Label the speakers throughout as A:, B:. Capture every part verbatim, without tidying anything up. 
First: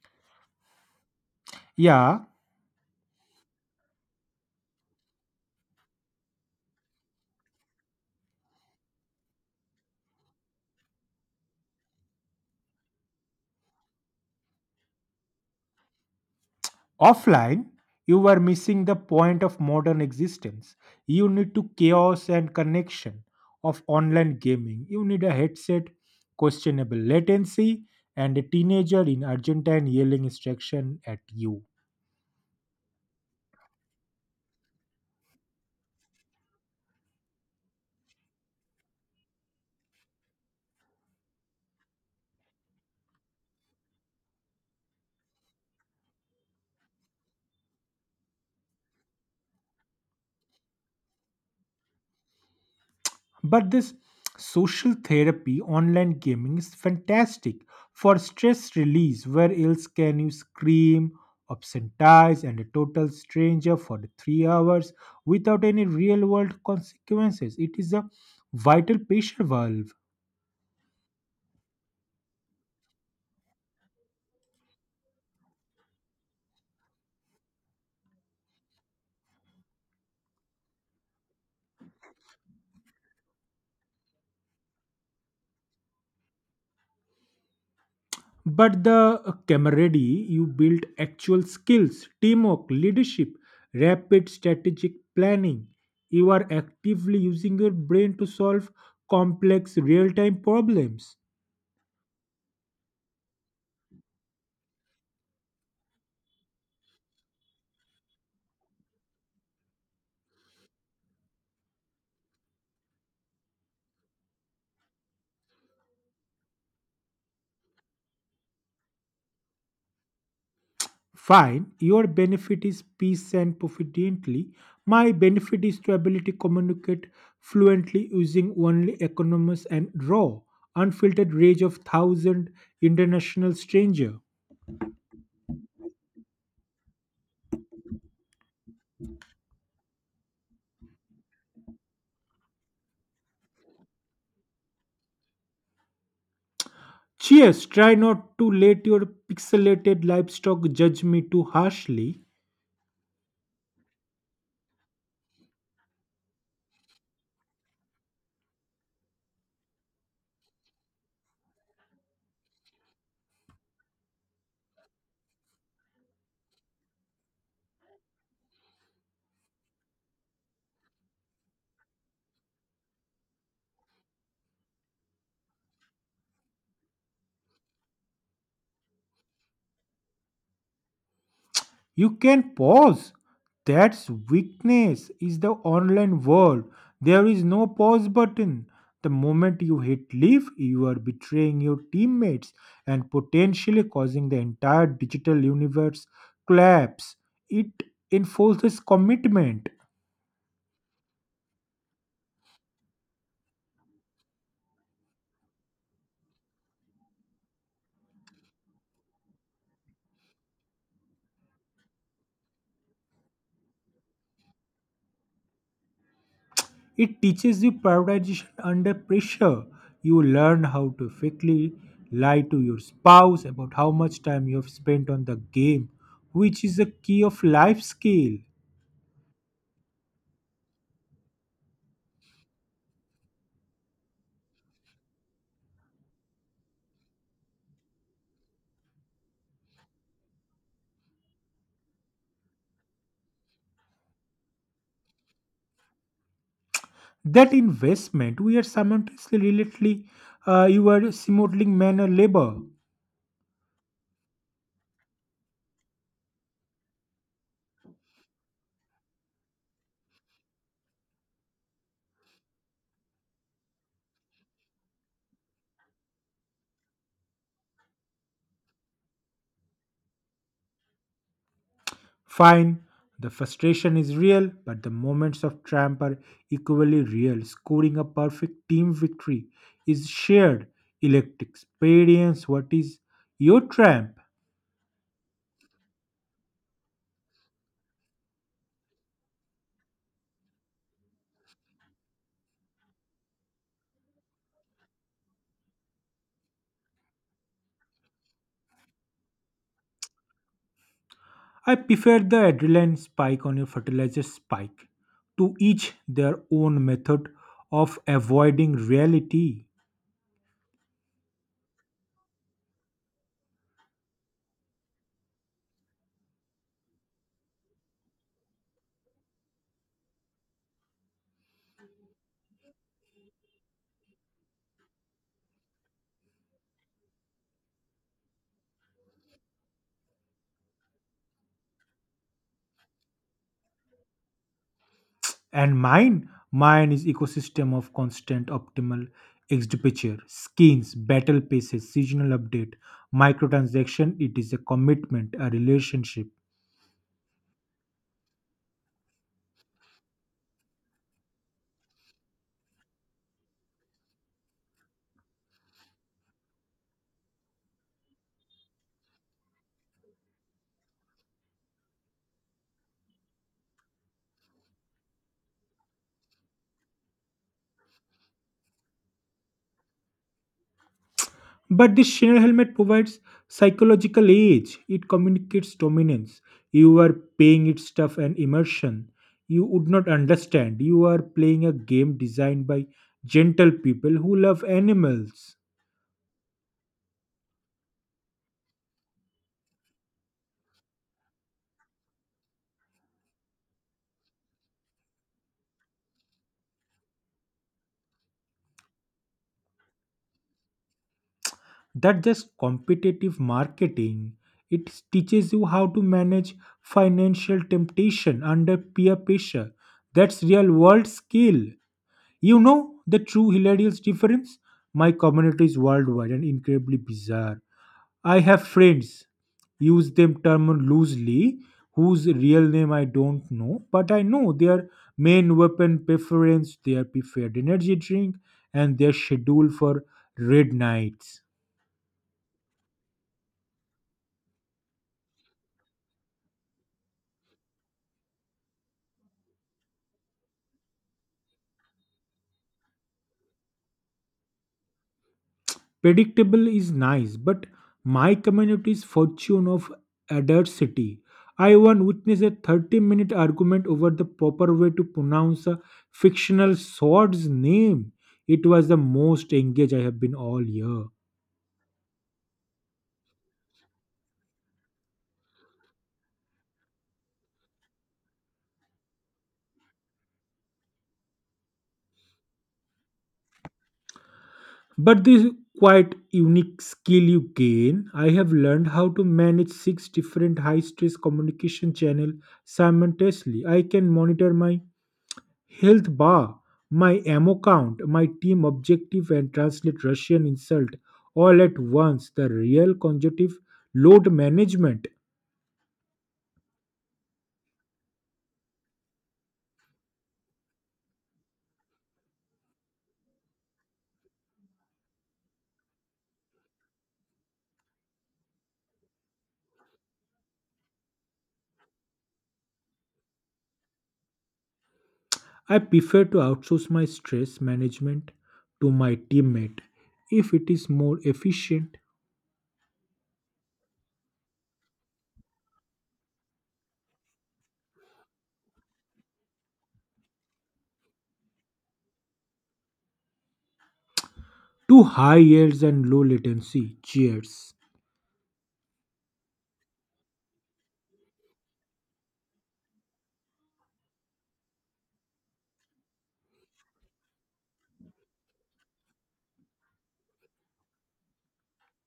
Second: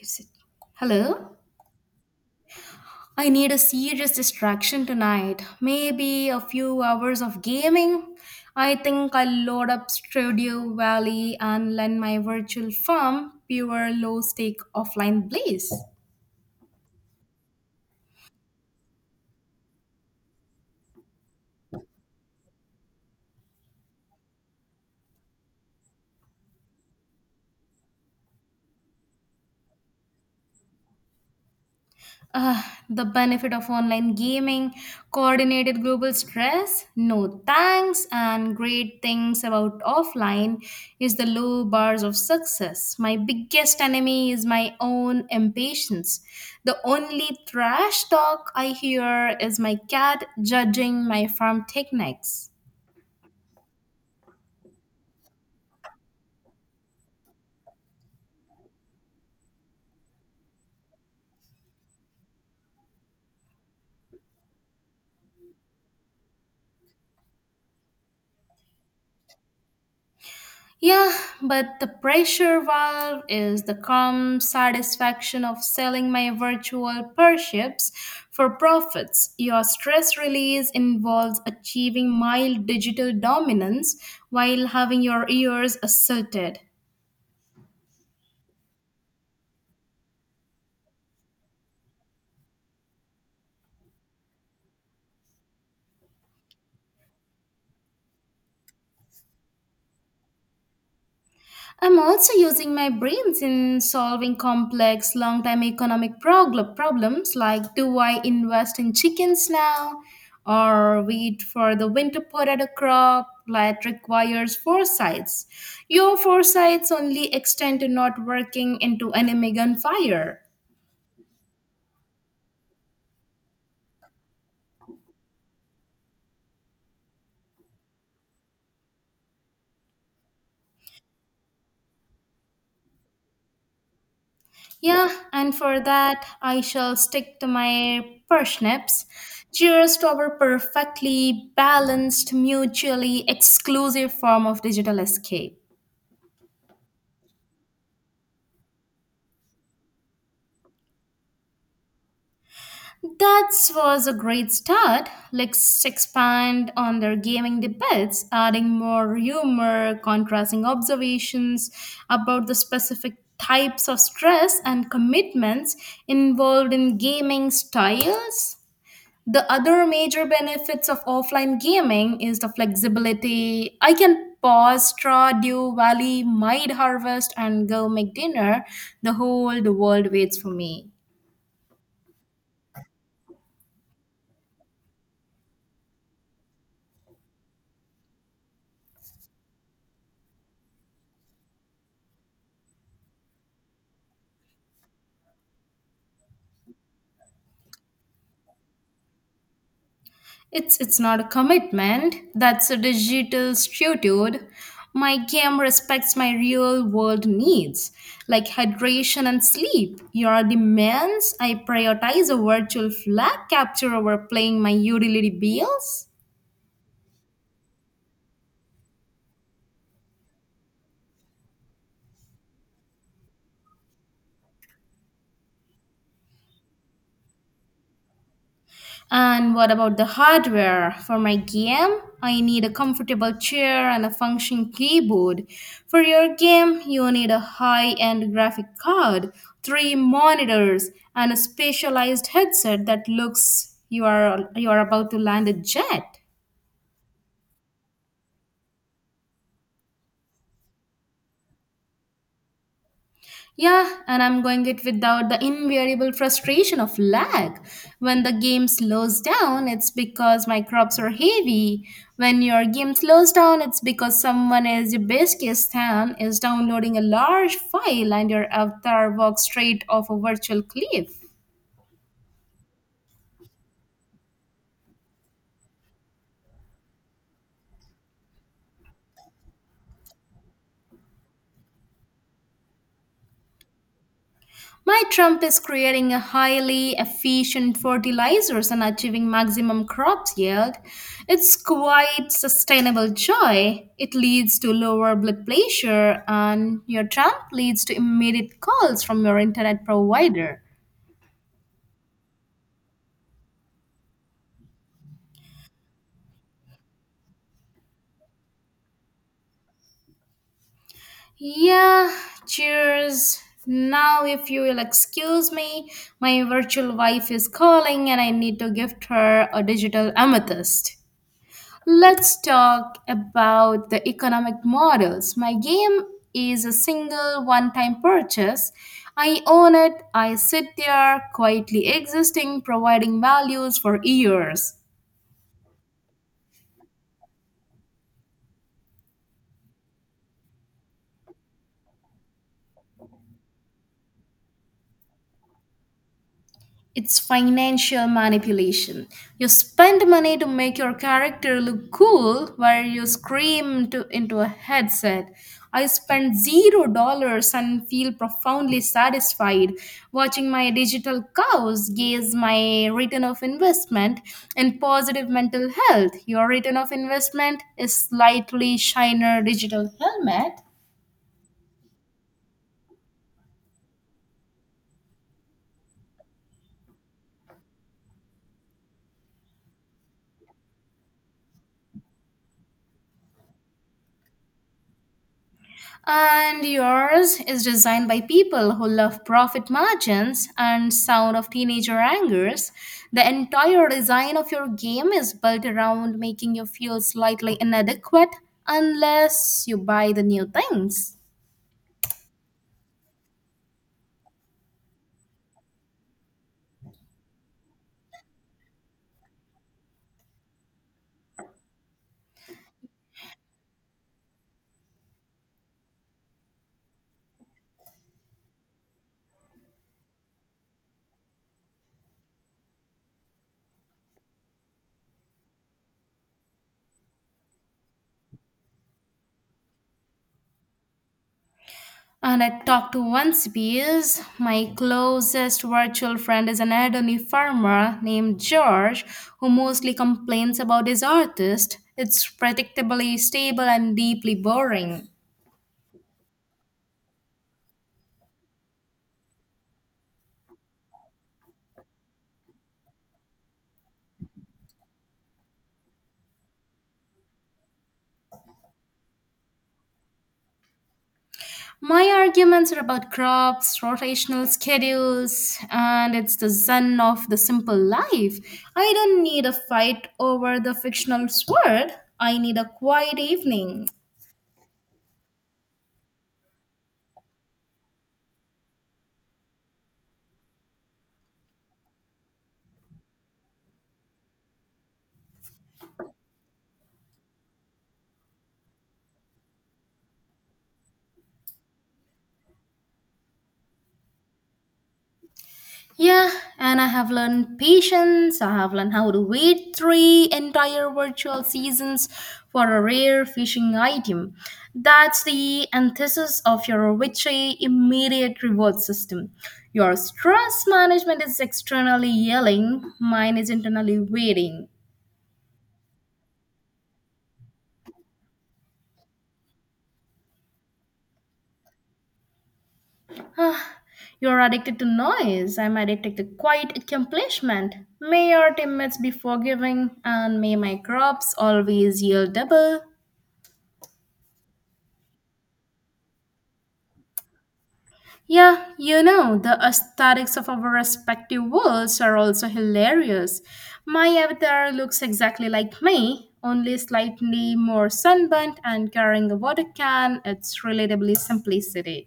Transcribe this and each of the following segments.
A: Is it- Hello?
B: Yeah,
A: I need a serious distraction tonight. Maybe a few hours of gaming? I think I'll load up Studio Valley and lend my virtual farm pure low stake offline blaze.
B: offline, you were missing the point of modern existence. You need to chaos and connection of online gaming. You need a headset, questionable latency, and a teenager in Argentine yelling instruction at you.
A: Ugh, the benefit of online gaming, coordinated global stress, no thanks, and great things about offline is the low bars of success. My biggest enemy is my own impatience. The only trash talk I hear is my cat judging my farm techniques.
B: But this social therapy online gaming is fantastic for stress release. Where else can you scream, obscenize, and a total stranger for the three hours without any real world consequences? It is a vital pressure valve.
A: Yeah, but the pressure valve is the calm satisfaction of selling my virtual pursuits for profits. Your stress release involves achieving mild digital dominance while having your ears asserted.
B: But the camaraderie you build actual skills, teamwork, leadership, rapid strategic planning. You are actively using your brain to solve complex real time problems.
A: I'm also using my brains in solving complex long term economic progl- problems like do I invest in chickens now or wait for the winter potato crop that requires foresights. Your foresights only extend to not working into enemy gunfire.
B: Fine, your benefit is peace and proficiently. My benefit is to ability to communicate fluently using only economist and raw, unfiltered rage of thousand international stranger.
A: Yeah, and for that I shall stick to my parsnips. Cheers to our perfectly balanced, mutually exclusive form of digital escape.
B: Cheers, try not to let your pixelated livestock judge me too harshly.
A: That was a great start. Let's expand on their gaming debates, adding more humor, contrasting observations about the specific types of stress and commitments involved in gaming styles. The other major benefits of offline gaming is the flexibility. I can pause, straw, dew, valley, mide harvest, and go make dinner. The whole the world waits for me.
B: You can pause. That's weakness is the online world. There is no pause button. The moment you hit leave, you are betraying your teammates and potentially causing the entire digital universe collapse. It enforces commitment.
A: It's it's not a commitment, that's a digital statute. My game respects my real world needs, like hydration and sleep. Your demands I prioritize a virtual flag capture over paying my utility bills.
B: It teaches you prioritization under pressure. You learn how to quickly lie to your spouse about how much time you have spent on the game, which is a key of life skill.
A: And what about the hardware? For my game, I need a comfortable chair and a functioning keyboard. For your game, you need a high end graphic card, three monitors, and a specialized headset that looks you are you are about to land a jet.
B: That investment we are simultaneously relatedly uh, your smuggling manner labor.
A: Yeah, and I'm going it without the invariable frustration of lag. When the game slows down, it's because my crops are heavy. When your game slows down, it's because someone is your Uzbekistan is downloading a large file and your avatar walks straight off a virtual cliff.
B: Fine, the frustration is real, but the moments of triumph are equally real. Scoring a perfect team victory is shared electric experience. What is your triumph?
A: My Trump is creating a highly efficient fertilizers and achieving maximum crop yield. It's quite sustainable joy. It leads to lower blood pressure and your Trump leads to immediate calls from your internet provider.
B: I prefer the adrenaline spike on your fertilizer spike. To each their own method of avoiding reality.
A: Yeah, cheers. Now, if you will excuse me, my virtual wife is calling and I need to gift her a digital amethyst. Let's talk about the economic models. My game is a single one time purchase. I own it, I sit there quietly existing, providing values for years.
B: And mine, mine is ecosystem of constant optimal expenditure, skins, battle passes, seasonal update, microtransaction. It is a commitment, a relationship.
A: It's financial manipulation. You spend money to make your character look cool while you scream to, into a headset. I spent zero dollars and feel profoundly satisfied watching my digital cows gaze my return of investment in positive mental health. Your return of investment is slightly shiner digital helmet.
B: But this Shinra helmet provides psychological age. It communicates dominance. You are paying it stuff and immersion. You would not understand. You are playing a game designed by gentle people who love animals.
A: And yours is designed by people who love profit margins and sound of teenager angers. The entire design of your game is built around making you feel slightly inadequate unless you buy the new things.
B: That just competitive marketing, it teaches you how to manage financial temptation under peer pressure. That's real world skill. You know, the true hilarious difference, my community is worldwide and incredibly bizarre. I have friends, use them term loosely, whose real name I don't know, but I know their main weapon preference, their preferred energy drink, and their schedule for raid nights.
A: And I talked to one species. My closest virtual friend is an elderly farmer named George who mostly complains about his artist. It's predictably stable and deeply boring.
B: Predictable is nice, but my community's fortune of adversity. I once witnessed a thirty minute argument over the proper way to pronounce a fictional sword's name. It was the most engaged I have been all year.
A: My arguments are about crops, rotational schedules, and it's the zen of the simple life. I don't need a fight over the fictional sword. I need a quiet evening.
B: But this quite unique skill you gain, I have learned how to manage six different high stress communication channels simultaneously. I can monitor my health bar, my ammo count, my team objective, and translate Russian insult all at once. The real conjunctive load management.
A: Yeah, and I have learned patience. I have learned how to wait three entire virtual seasons for a rare fishing item. That's the antithesis of your witchy immediate reward system. Your stress management is externally yelling, mine is internally waiting.
B: I prefer to outsource my stress management to my teammate if it is more efficient.
A: You're addicted to noise. I'm addicted to quiet accomplishment. May your teammates be forgiving, and may my crops always yield double.
B: Two high yields and low latency. Cheers.
A: Yeah, you know, the aesthetics of our respective worlds are also hilarious. My avatar looks exactly like me, only slightly more sunburnt and carrying a water can. It's relatably simplicity.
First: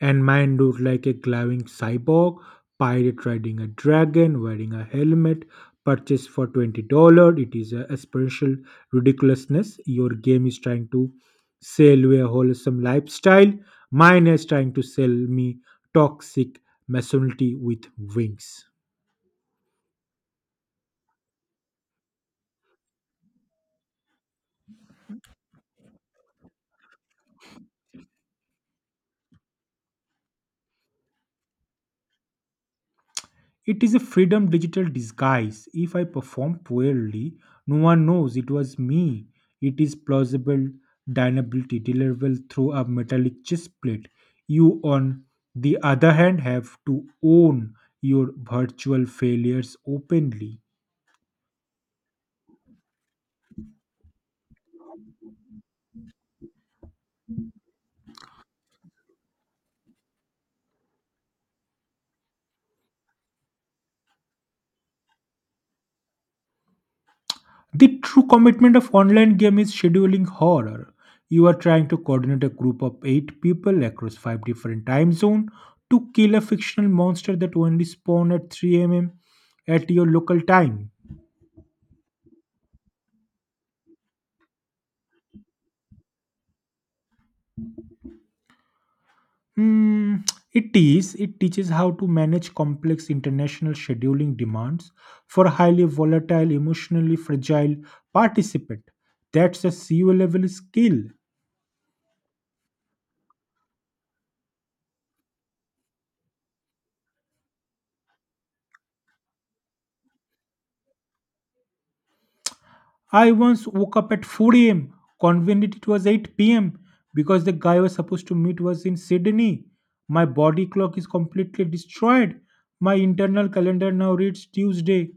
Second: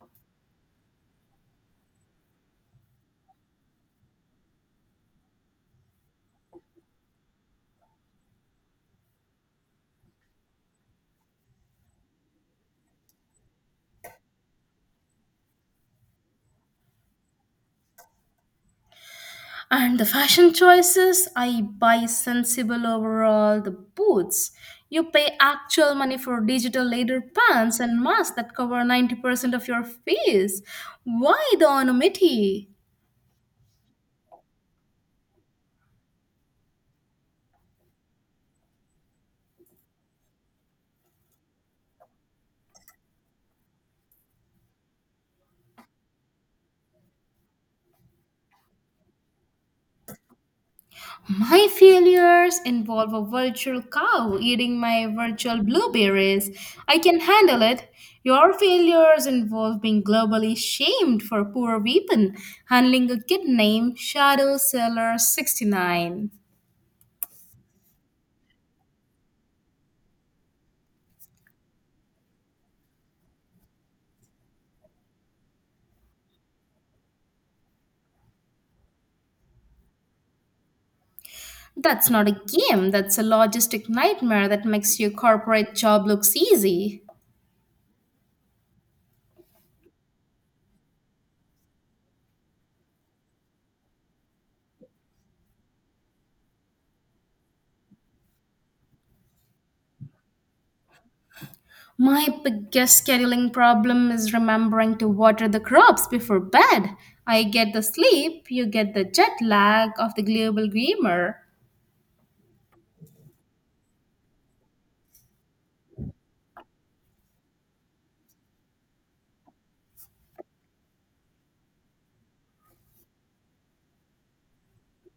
B: And mine looked like a glowing cyborg pirate riding a dragon wearing a helmet purchased for twenty dollars. It is a aspirational ridiculousness. Your game is trying to sell you a wholesome lifestyle, mine is trying to sell me toxic masonry with wings.
A: And the fashion choices, I buy sensible overall the boots. You pay actual money for digital leather pants and masks that cover ninety percent of your face. Why the anonymity?
B: It is a freedom digital disguise. If I perform poorly, no one knows it was me. It is plausible deniability deliverable through a metallic chest plate. You, on the other hand, have to own your virtual failures openly.
A: My failures involve a virtual cow eating my virtual blueberries. I can handle it. Your failures involve being globally shamed for poor weapon, handling a kid named Shadow Seller sixty-nine.
B: The true commitment of online game is scheduling horror. You are trying to coordinate a group of eight people across five different time zones to kill a fictional monster that only spawn at three a m at your local time.
A: That's not a game, that's a logistic nightmare that makes your corporate job looks easy.
B: Hmm, it is. It teaches how to manage complex international scheduling demands for highly volatile, emotionally fragile participant. That's a C E O level skill.
A: My biggest scheduling problem is remembering to water the crops before bed. I get the sleep, you get the jet lag of the global gamer.
B: I once woke up at four a m. Convenient it was eight p m because the guy I was supposed to meet was in Sydney. My body clock is completely destroyed. My internal calendar now reads Tuesday,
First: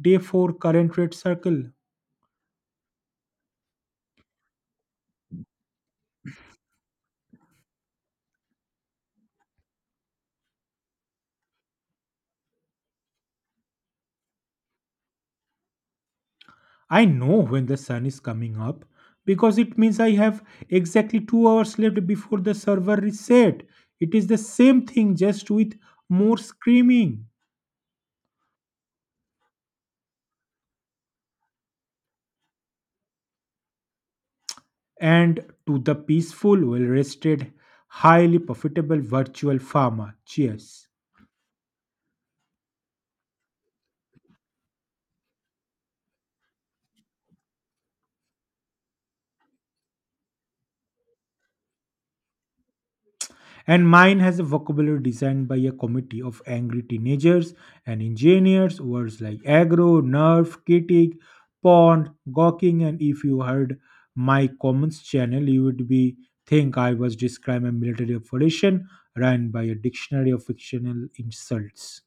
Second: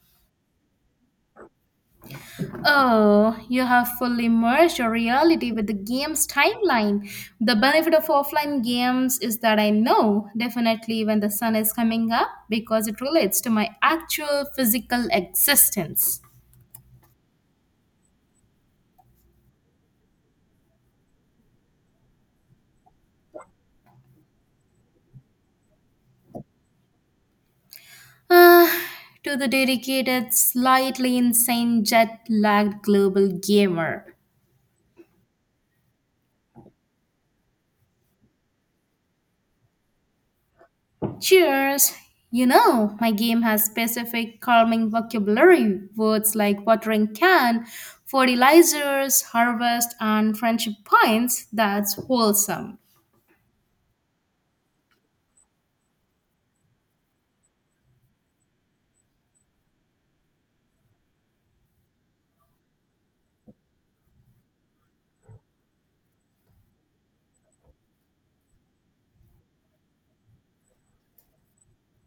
B: day four, current red circle.
A: Oh, you have fully merged your reality with the game's timeline. The benefit of offline games is that I know definitely when the sun is coming up because it relates to my actual physical existence.
B: I know when the sun is coming up because it means I have exactly two hours left before the server reset. It is the same thing just with more screaming.
A: Ah, to the dedicated, slightly insane jet lagged global gamer.
B: And to the peaceful, well rested, highly profitable virtual farmer. Cheers.
A: Cheers! You know, my game has specific calming vocabulary words like watering can, fertilizers, harvest, and friendship points that's wholesome.
B: And mine has a vocabulary designed by a committee of angry teenagers and engineers, words like aggro, nerf, critic, pond, gawking. And if you heard my comments channel, you would be think I was describing a military operation run by a dictionary of fictional insults.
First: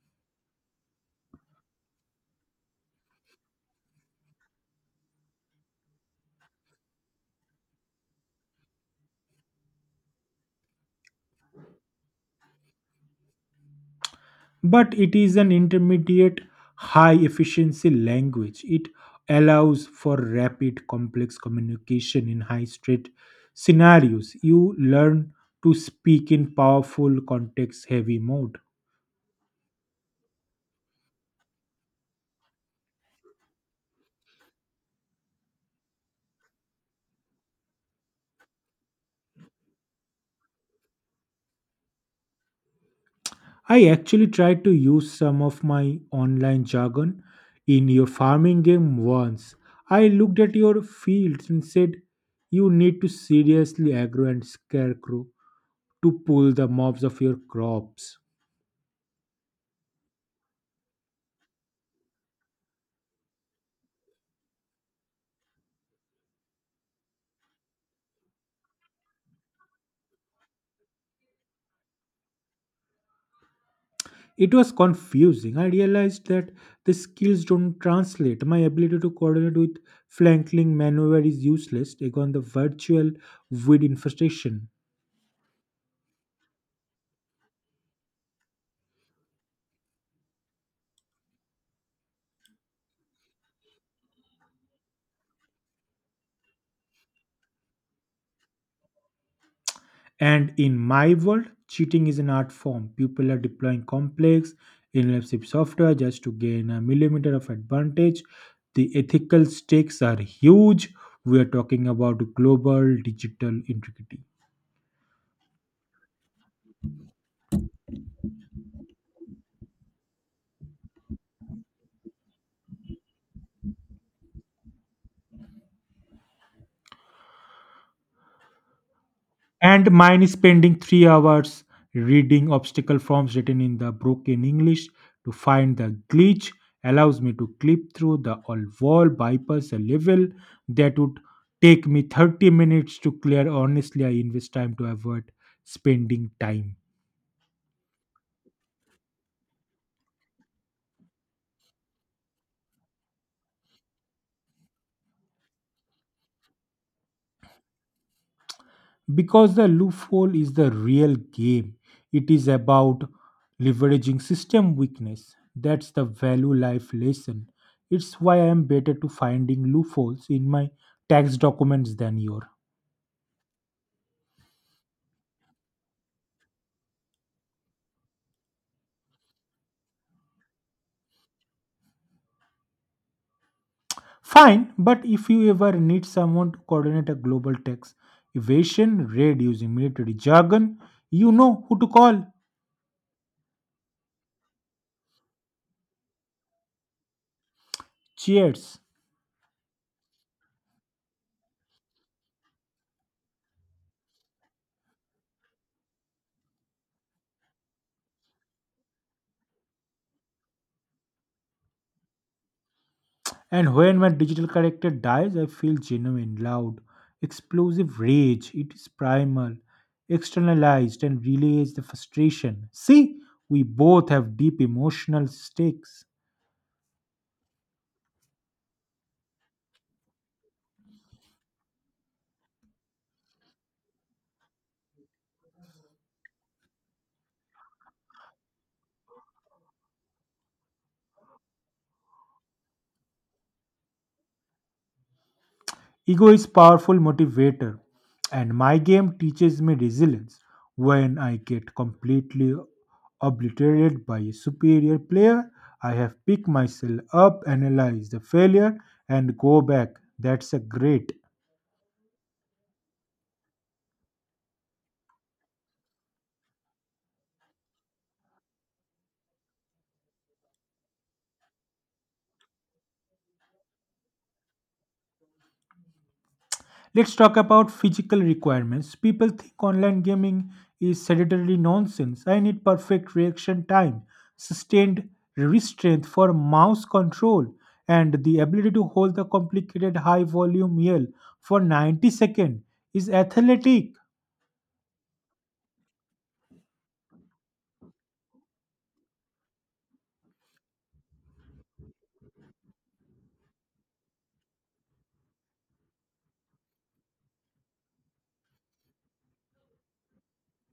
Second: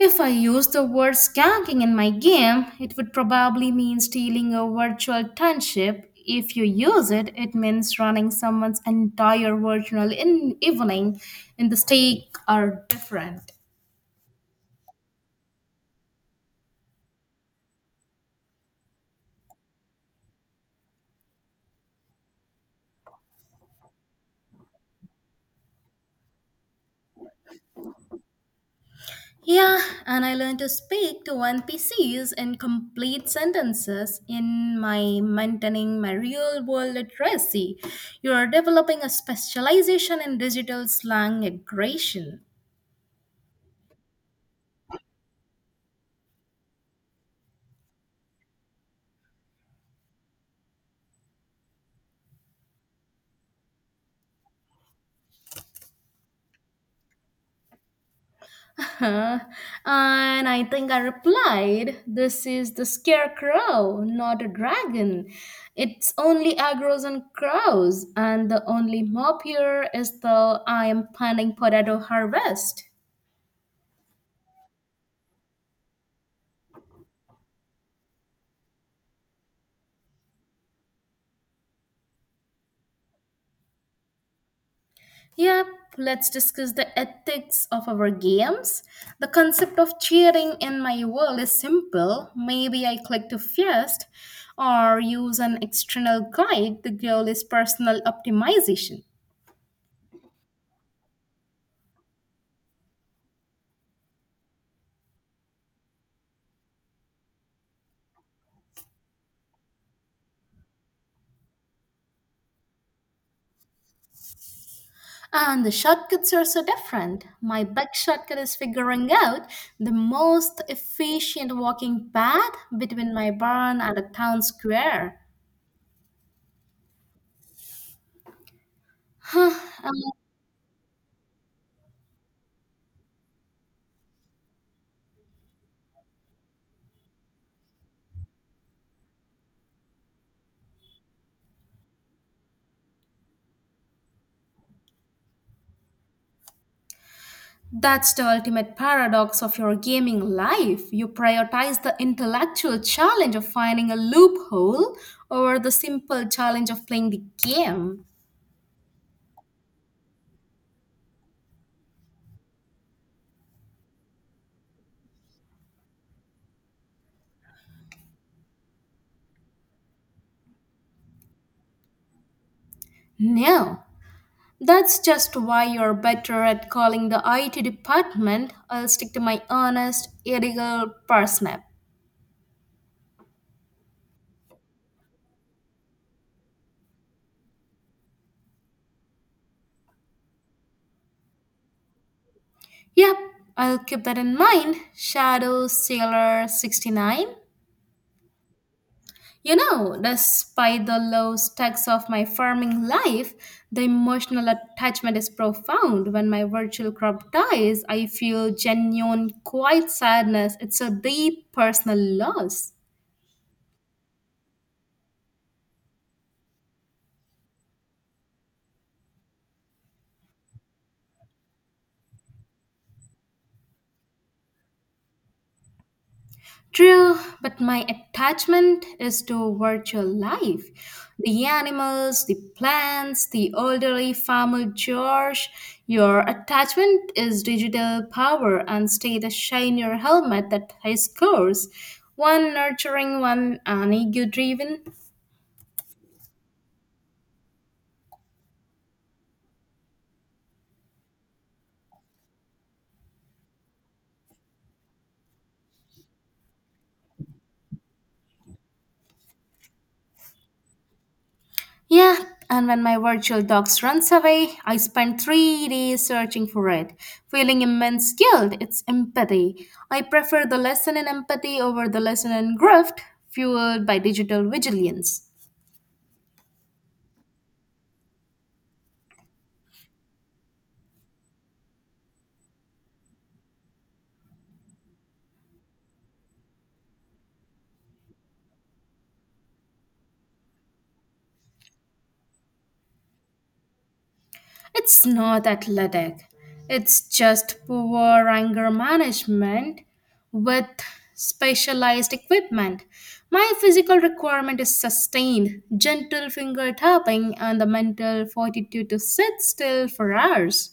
A: If I use the word skanking in my game, it would probably mean stealing a virtual township. If you use it, it means running someone's entire virtual in- evening in the stake are different.
B: But it is an intermediate high efficiency language. It allows for rapid complex communication in high stress scenarios. You learn to speak in powerful context heavy mode.
A: Yeah, and I learned to speak to N P Cs in complete sentences in my maintaining my real world literacy. You are developing a specialization in digital slang aggression.
B: I actually tried to use some of my online jargon in your farming game once. I looked at your fields and said, "You need to seriously aggro and scarecrow to pull the mobs of your crops."
A: And I think I replied, "This is the scarecrow, not a dragon. It's only agros and crows, and the only mop here is the I am planning potato harvest."
B: It was confusing. I realized that the skills don't translate. My ability to coordinate with flanking maneuver is useless on the virtual weed infestation.
A: Yep, let's discuss the ethics of our games. The concept of cheering in my world is simple. Maybe I click to first or use an external guide. The goal is personal optimization.
B: And in my world, cheating is an art form. People are deploying complex, invasive software just to gain a millimeter of advantage. The ethical stakes are huge. We are talking about global digital intricacy.
A: And the shortcuts are so different. My big shortcut is figuring out the most efficient walking path between my barn and a town square.
B: And
A: Huh.
B: mine is spending three hours reading obstacle forms written in the broken English to find the glitch allows me to clip through the all wall bypass a level that would take me thirty minutes to clear. Honestly, I invest time to avoid spending time
A: That's the ultimate paradox of your gaming life. You prioritize the intellectual challenge of finding a loophole over the simple challenge of playing the game.
B: because the loophole is the real game. It is about leveraging system weakness. That's the value life lesson. It's why I am better to finding loopholes in my tax documents than your
A: No, that's just why you're better at calling the I T department. I'll stick to my honest, ethical parsnip.
B: fine. But if you ever need someone to coordinate a global tax evasion raid using military jargon, you know who to call.
A: Yep, I'll keep that in mind. Shadow Sailor sixty-nine.
B: Cheers.
A: You know, despite the low stakes of my farming life, the emotional attachment is profound. When my virtual crop dies, I feel genuine, quiet sadness. It's a deep personal loss.
B: And when my digital character dies, I feel genuine, loud, explosive rage. It is primal, externalized, and relays the frustration. See, we both have deep emotional stakes.
A: True, but my attachment is to virtual life. The animals, the plants, the elderly farmer George. Your attachment is digital power and stay the shine your helmet that high scores. One nurturing, one an ego driven.
B: Ego is powerful motivator, and my game teaches me resilience. When I get completely obliterated by a superior player, I have picked myself up, analyze the failure, and go back. That's a great.
A: Yeah, and when my virtual dogs runs away, I spend three days searching for it, feeling immense guilt. It's empathy. I prefer the lesson in empathy over the lesson in grift, fueled by digital vigilance.
B: Let's talk about physical requirements. People think online gaming is sedentary nonsense. I need perfect reaction time, sustained wrist strength for mouse control, and the ability to hold the complicated high volume yell for ninety seconds is athletic.
A: It's not athletic. It's just poor anger management with specialized equipment. My physical requirement is sustained, gentle finger tapping, and the mental fortitude to sit still for hours.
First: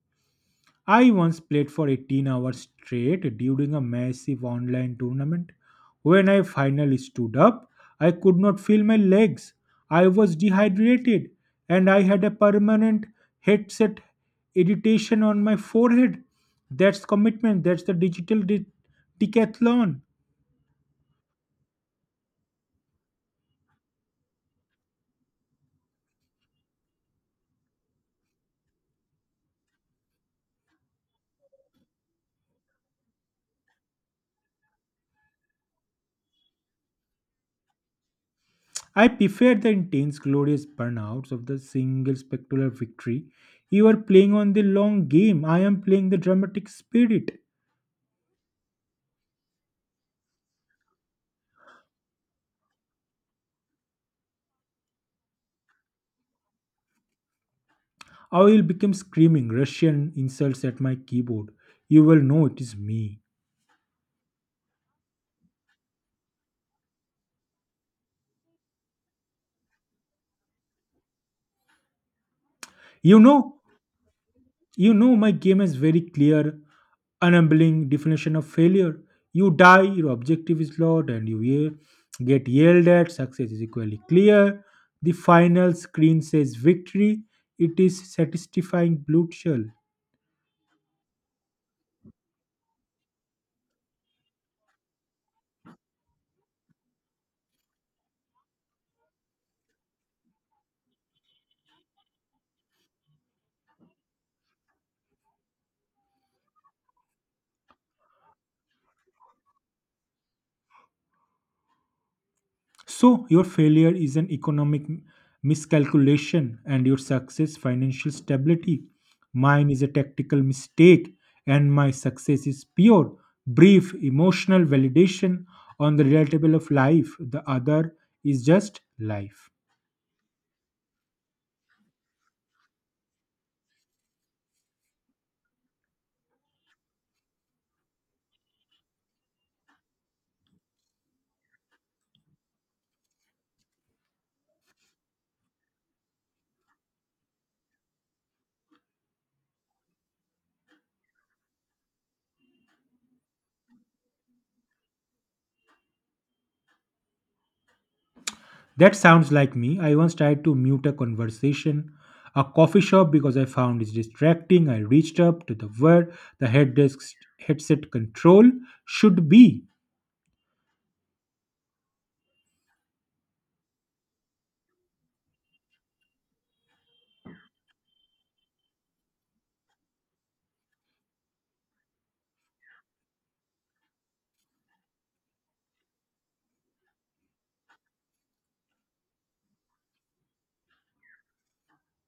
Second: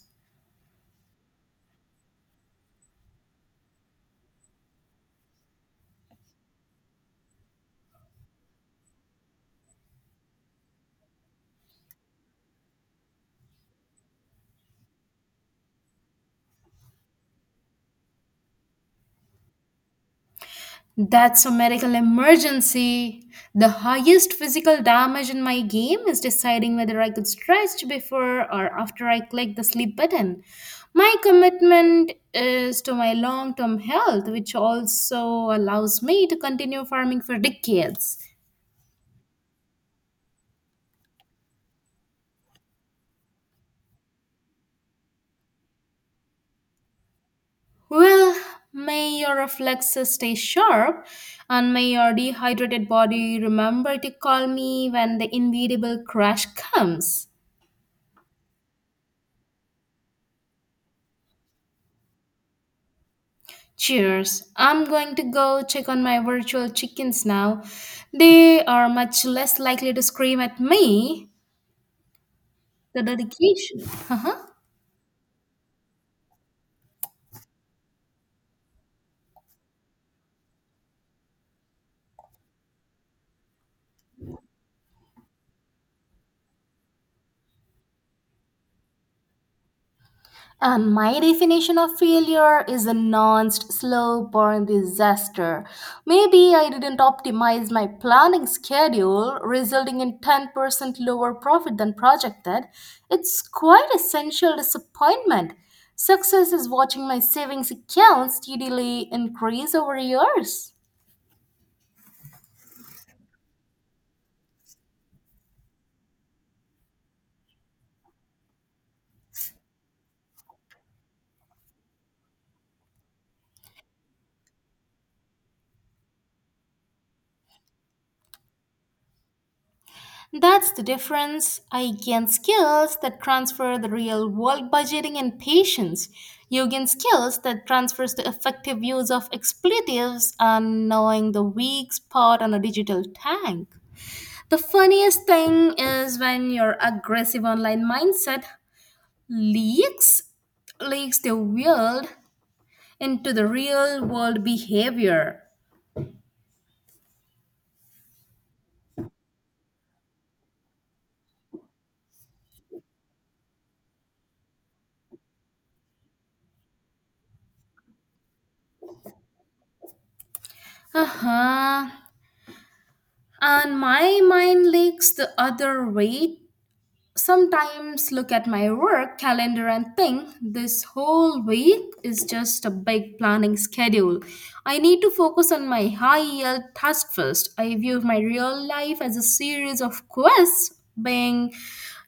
B: I once played for eighteen hours straight during a massive online tournament. When I finally stood up, I could not feel my legs. I was dehydrated and I had a permanent headset irritation on my forehead. That's commitment, that's the digital de- decathlon.
A: That's a medical emergency. The highest physical damage in my game is deciding whether I could stretch before or after I click the sleep button. My commitment is to my long term health, which also allows me to continue farming for decades.
B: I prefer the intense, glorious burnouts of the single spectacular victory. You are playing on the long game, I am playing the dramatic spirit.
A: Well, may your reflexes stay sharp and may your dehydrated body remember to call me when the inevitable crash comes.
B: I will become screaming Russian insults at my keyboard. You will know it is me.
A: Cheers. I'm going to go check on my virtual chickens now. They are much less likely to scream at me. The
B: You know,
A: dedication. Uh-huh.
B: you know my game has very clear, unambling definition of failure. You die, your objective is lost, and you ye- get yelled at. Success is equally clear. The final screen says victory. It is satisfying blue shell.
A: And my definition of failure is a nuanced, slow burn disaster. Maybe I didn't optimize my planning schedule, resulting in ten percent lower profit than projected. It's quite essential disappointment. Success is watching my savings account steadily increase over years.
B: So, your failure is an economic m- miscalculation and your success financial stability. Mine is a tactical mistake and my success is pure, brief, emotional validation on the relatable of life. The other is just life.
A: That's the difference. I gain skills that transfer the real world budgeting and patience. You gain skills that transfers the effective use of expletives and knowing the weak spot on a digital tank. The funniest thing is when your aggressive online mindset leaks leaks the world into the real world behavior.
B: That sounds like me. I once tried to mute a conversation, a coffee shop because I found it distracting. I reached up to the where the head desk headset control should be.
A: Uh-huh. And my mind leaks the other way sometimes look at my work calendar and think this whole week is just a big planning schedule. I need to focus on my high yield task first. I view my real life as a series of quests being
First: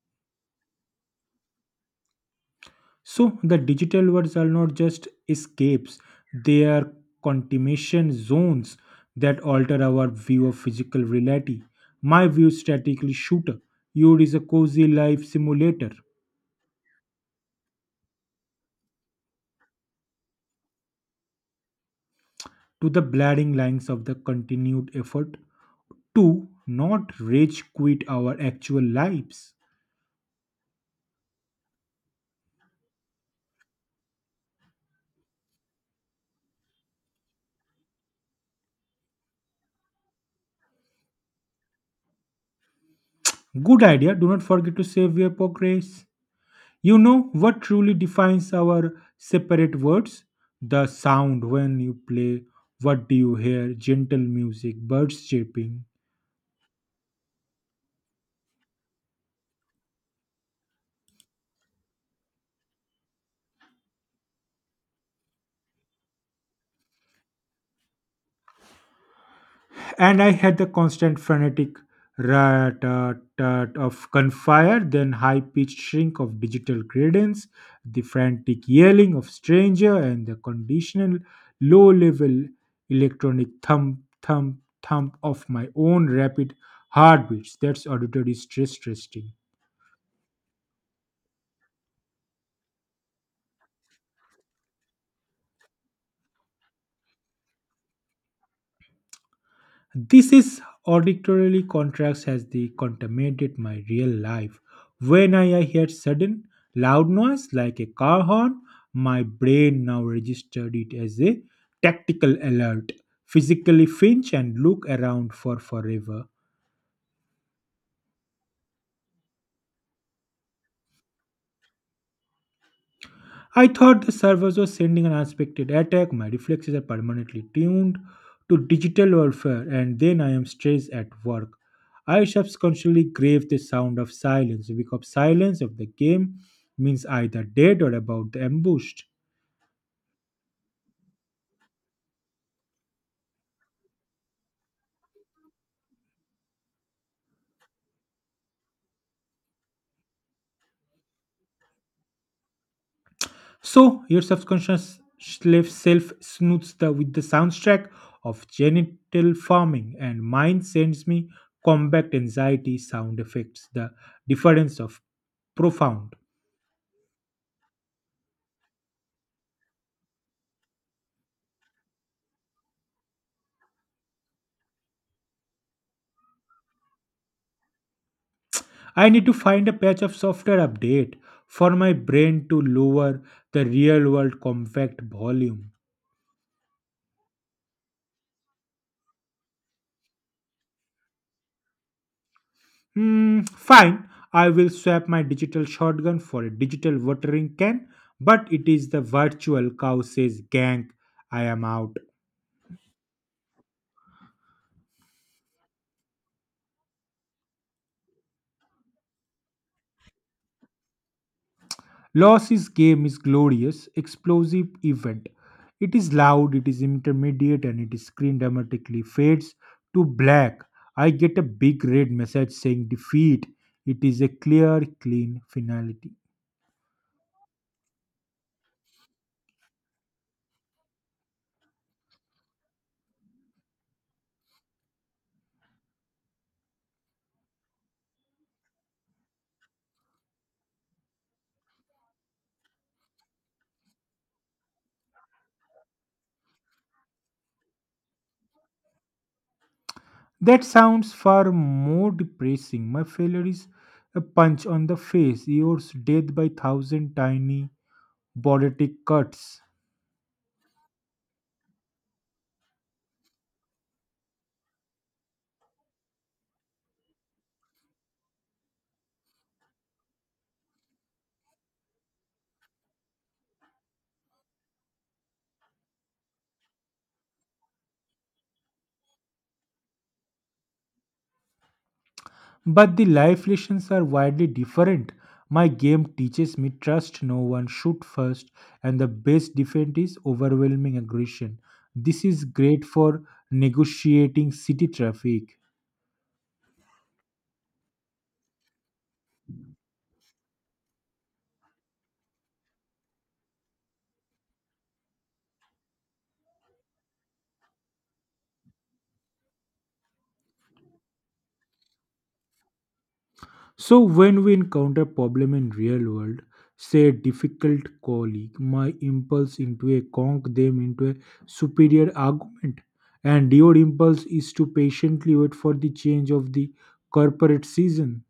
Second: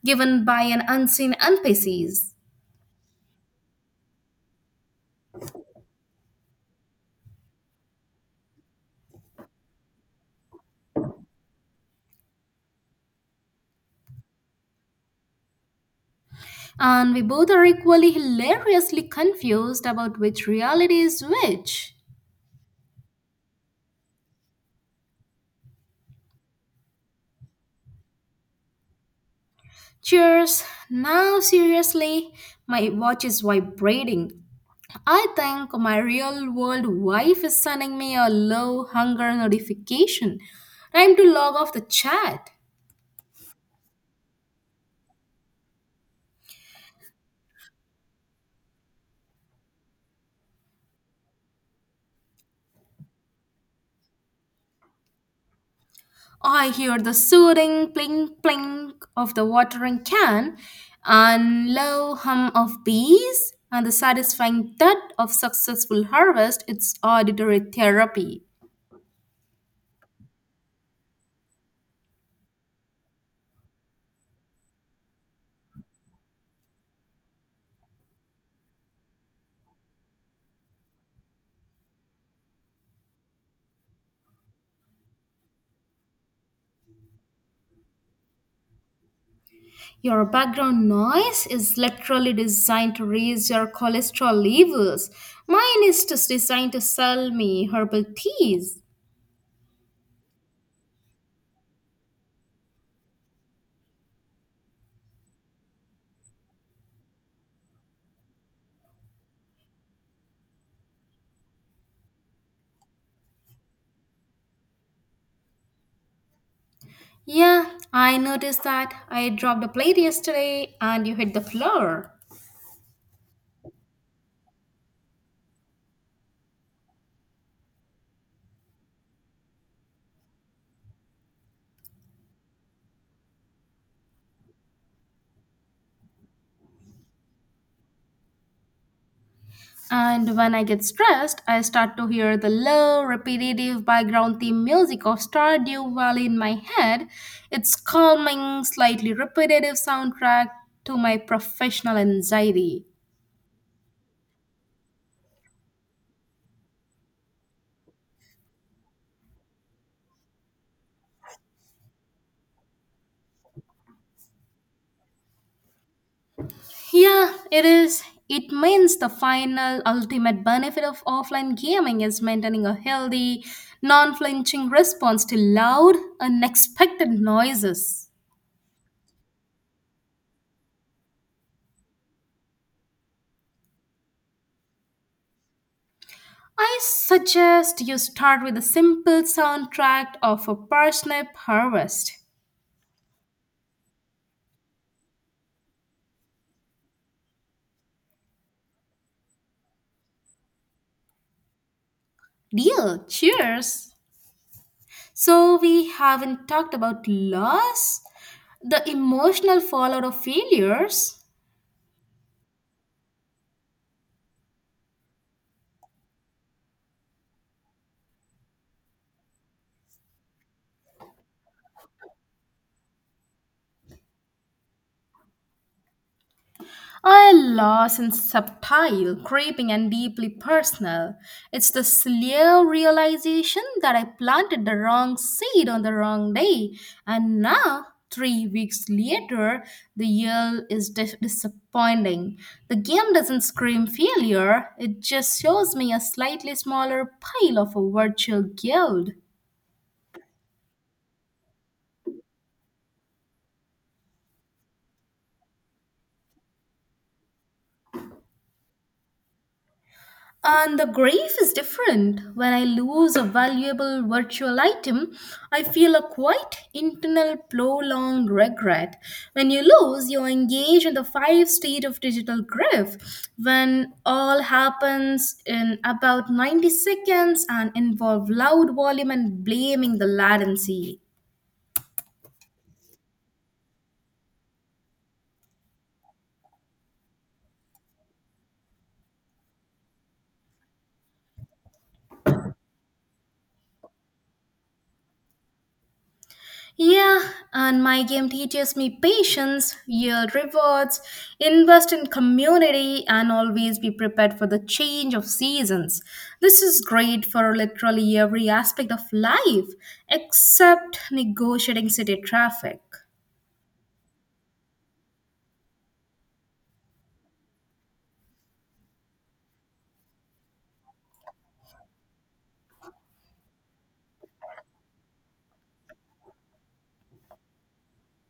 A: given by an unseen N P Cs.
B: So the digital worlds are not just escapes, they are continuation zones that alter our view of physical reality. My view statically shooter. Yours is a cozy life simulator
A: And we both are equally hilariously confused about which reality is which.
B: to the blaring lines of the continued effort to not rage quit our actual lives.
A: Cheers! Now, seriously, my watch is vibrating. I think my real world wife is sending me a low hunger notification. Time to log off the chat.
B: Good idea. Do not forget to save your progress. You know what truly defines our separate words? The sound when you play. What do you hear? Gentle music, birds chirping.
A: I hear the soothing plink plink of the watering can and low hum of bees and the satisfying thud of successful harvest. It's auditory therapy.
B: And I had the constant frenetic rat tat tat of gunfire, then high pitched shrink of digital cadence, the frantic yelling of stranger, and the conditional low level electronic thump thump thump of my own rapid heartbeats. That's auditory stress testing.
A: Your background noise is literally designed to raise your cholesterol levels. Mine is just designed to sell me herbal teas.
B: This is auditorily contrast has the contaminated my real life. When I hear sudden loud noise like a car horn, my brain now registered it as a tactical alert. Physically flinch and look around for forever.
A: Yeah, I noticed that. I dropped a plate yesterday and you hit the floor.
B: I thought the servers were sending an unexpected attack. My reflexes are permanently tuned to digital warfare, and then I am stressed at work. I subconsciously crave the sound of silence because silence of the game means either dead or about the ambushed.
A: And when I get stressed, I start to hear the low, repetitive background theme music of Stardew Valley in my head. It's calming, slightly repetitive soundtrack to my professional anxiety.
B: So your subconscious self self snoots the with the soundtrack of genital farming, and mine sends me combat anxiety sound effects. The difference of profound.
A: Yeah, it is. It means the final ultimate benefit of offline gaming is maintaining a healthy, non flinching response to loud, unexpected noises.
B: I need to find a patch of software update for my brain to lower the real world compact volume.
A: I suggest you start with a simple soundtrack of a parsnip harvest.
B: Hmm, fine. I will swap my digital shotgun for a digital watering can, but it is the virtual cow says gang. I am out.
A: Deal, cheers! So, we haven't talked about loss, the emotional fallout of failures.
B: Loss's game is glorious, explosive event. It is loud, it is intermediate, and its screen dramatically fades to black. I get a big red message saying defeat. It is a clear, clean finality.
A: I lost in subtle, creeping and deeply personal. It's the slow realization that I planted the wrong seed on the wrong day, and now, three weeks later, the yield is dis- disappointing. The game doesn't scream failure, it just shows me a slightly smaller pile of a virtual guild.
B: That sounds far more depressing. My failure is a punch on the face, yours death by thousand tiny, bordetic cuts.
A: And the grief is different. When I lose a valuable virtual item, I feel a quite internal prolonged regret. When you lose, you engage in the five state of digital grief. When all happens in about ninety seconds and involve loud volume and blaming the latency.
B: But the life lessons are widely different. My game teaches me trust no one, shoot first, and the best defense is overwhelming aggression. This is great for negotiating city traffic.
A: Yeah, and my game teaches me patience, yield rewards, invest in community, and always be prepared for the change of seasons. This is great for literally every aspect of life except negotiating city traffic.
B: So when we encounter problem in real world, say a difficult colleague, my impulse into a conk them into a superior argument, and your impulse is to patiently wait for the change of the corporate season.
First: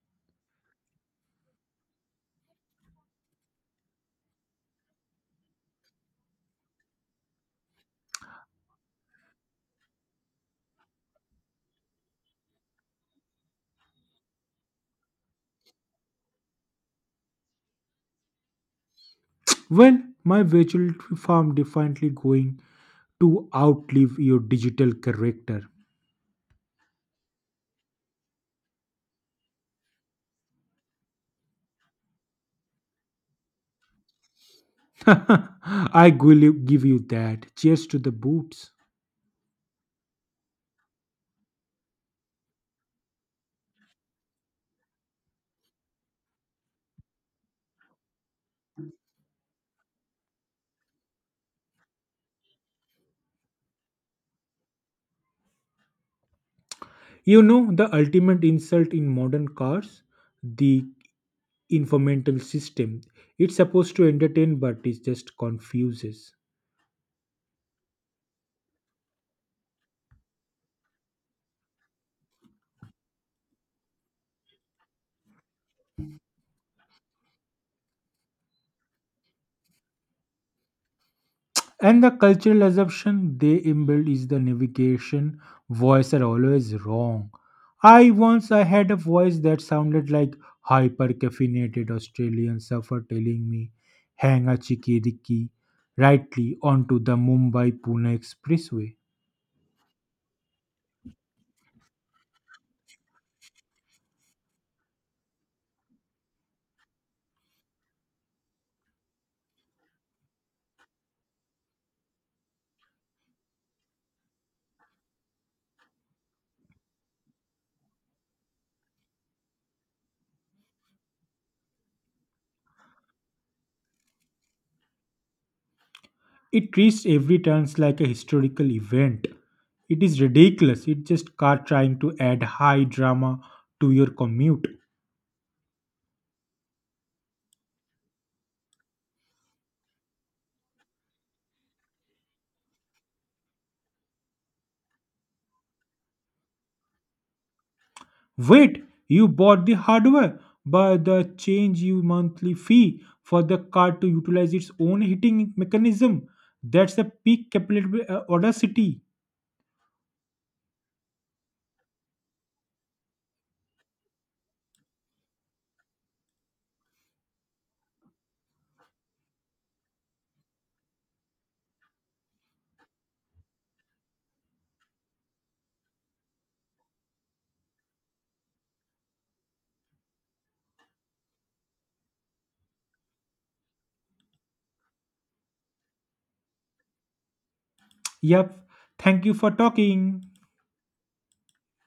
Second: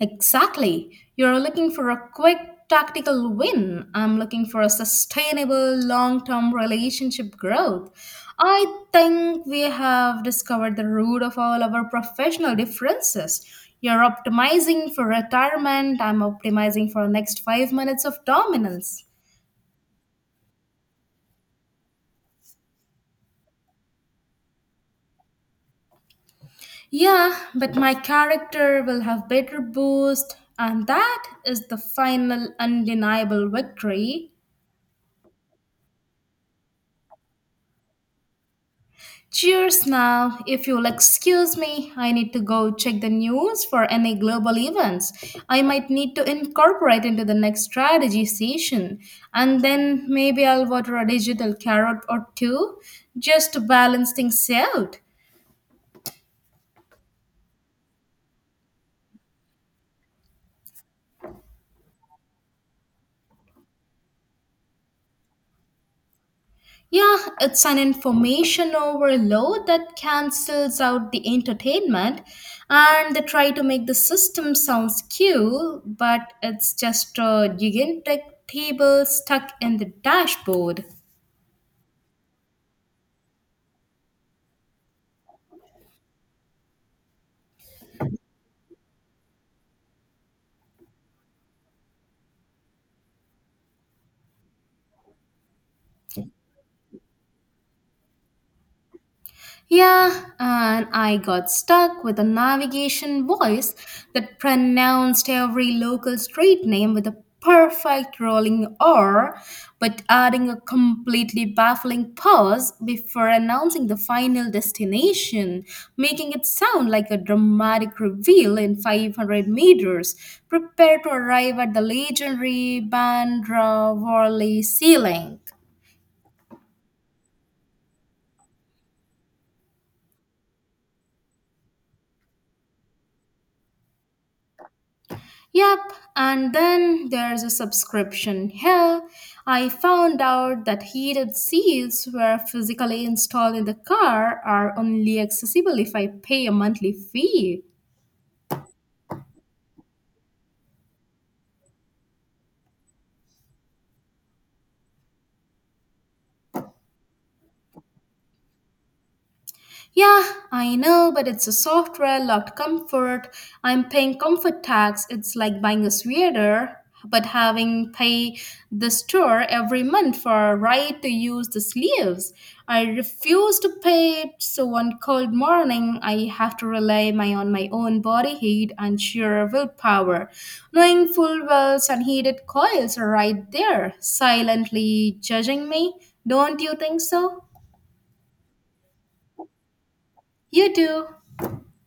A: Exactly. You're looking for a quick tactical win. I'm looking for a sustainable long term relationship growth. I think we have discovered the root of all our professional differences. You're optimizing for retirement, I'm optimizing for next five minutes of dominance.
B: When my virtual farm definitely going to outlive your digital character.
A: Yeah, but my character will have better boost, and that is the final undeniable victory.
B: I will give you that. Cheers to the boots.
A: Cheers now. If you'll excuse me, I need to go check the news for any global events I might need to incorporate into the next strategy session. And then maybe I'll water a digital carrot or two just to balance things out.
B: You know the ultimate insult in modern cars? The informational system. It's supposed to entertain but it just confuses.
A: Yeah, it's an information overload that cancels out the entertainment and they try to make the system sounds cool, but it's just a gigantic table stuck in the dashboard.
B: And the cultural assumption they inbuilt is the navigation voice are always wrong. I once I had a voice that sounded like hyper caffeinated Australian surfer telling me hang a chikiriki rightly onto the Mumbai Pune expressway.
A: Yeah, and I got stuck with a navigation voice that pronounced every local street name with a perfect rolling R, but adding a completely baffling pause before announcing the final destination, making it sound like a dramatic reveal in five hundred meters. Prepare to arrive at the legendary Bandra Worli Sea Link.
B: It reached every turns like a historical event. It is ridiculous. It's just car trying to add high drama to your commute.
A: Yep, and then there's a subscription. Hell, I found out that heated seats were physically installed in the car are only accessible if I pay a monthly fee.
B: Wait, you bought the hardware, but the change you monthly fee for the card to utilize its own heating mechanism. That's a peak capillary uh, audacity.
A: Yeah, I know, but it's a software locked comfort. I'm paying comfort tax. It's like buying a sweater, but having pay the store every month for a right to use the sleeves. I refuse to pay it, so one cold morning I have to rely my on my own body heat and sheer willpower, knowing full well unheated coils are right there, silently judging me. Don't you think so?
B: Yep. Thank you for talking.
A: You do.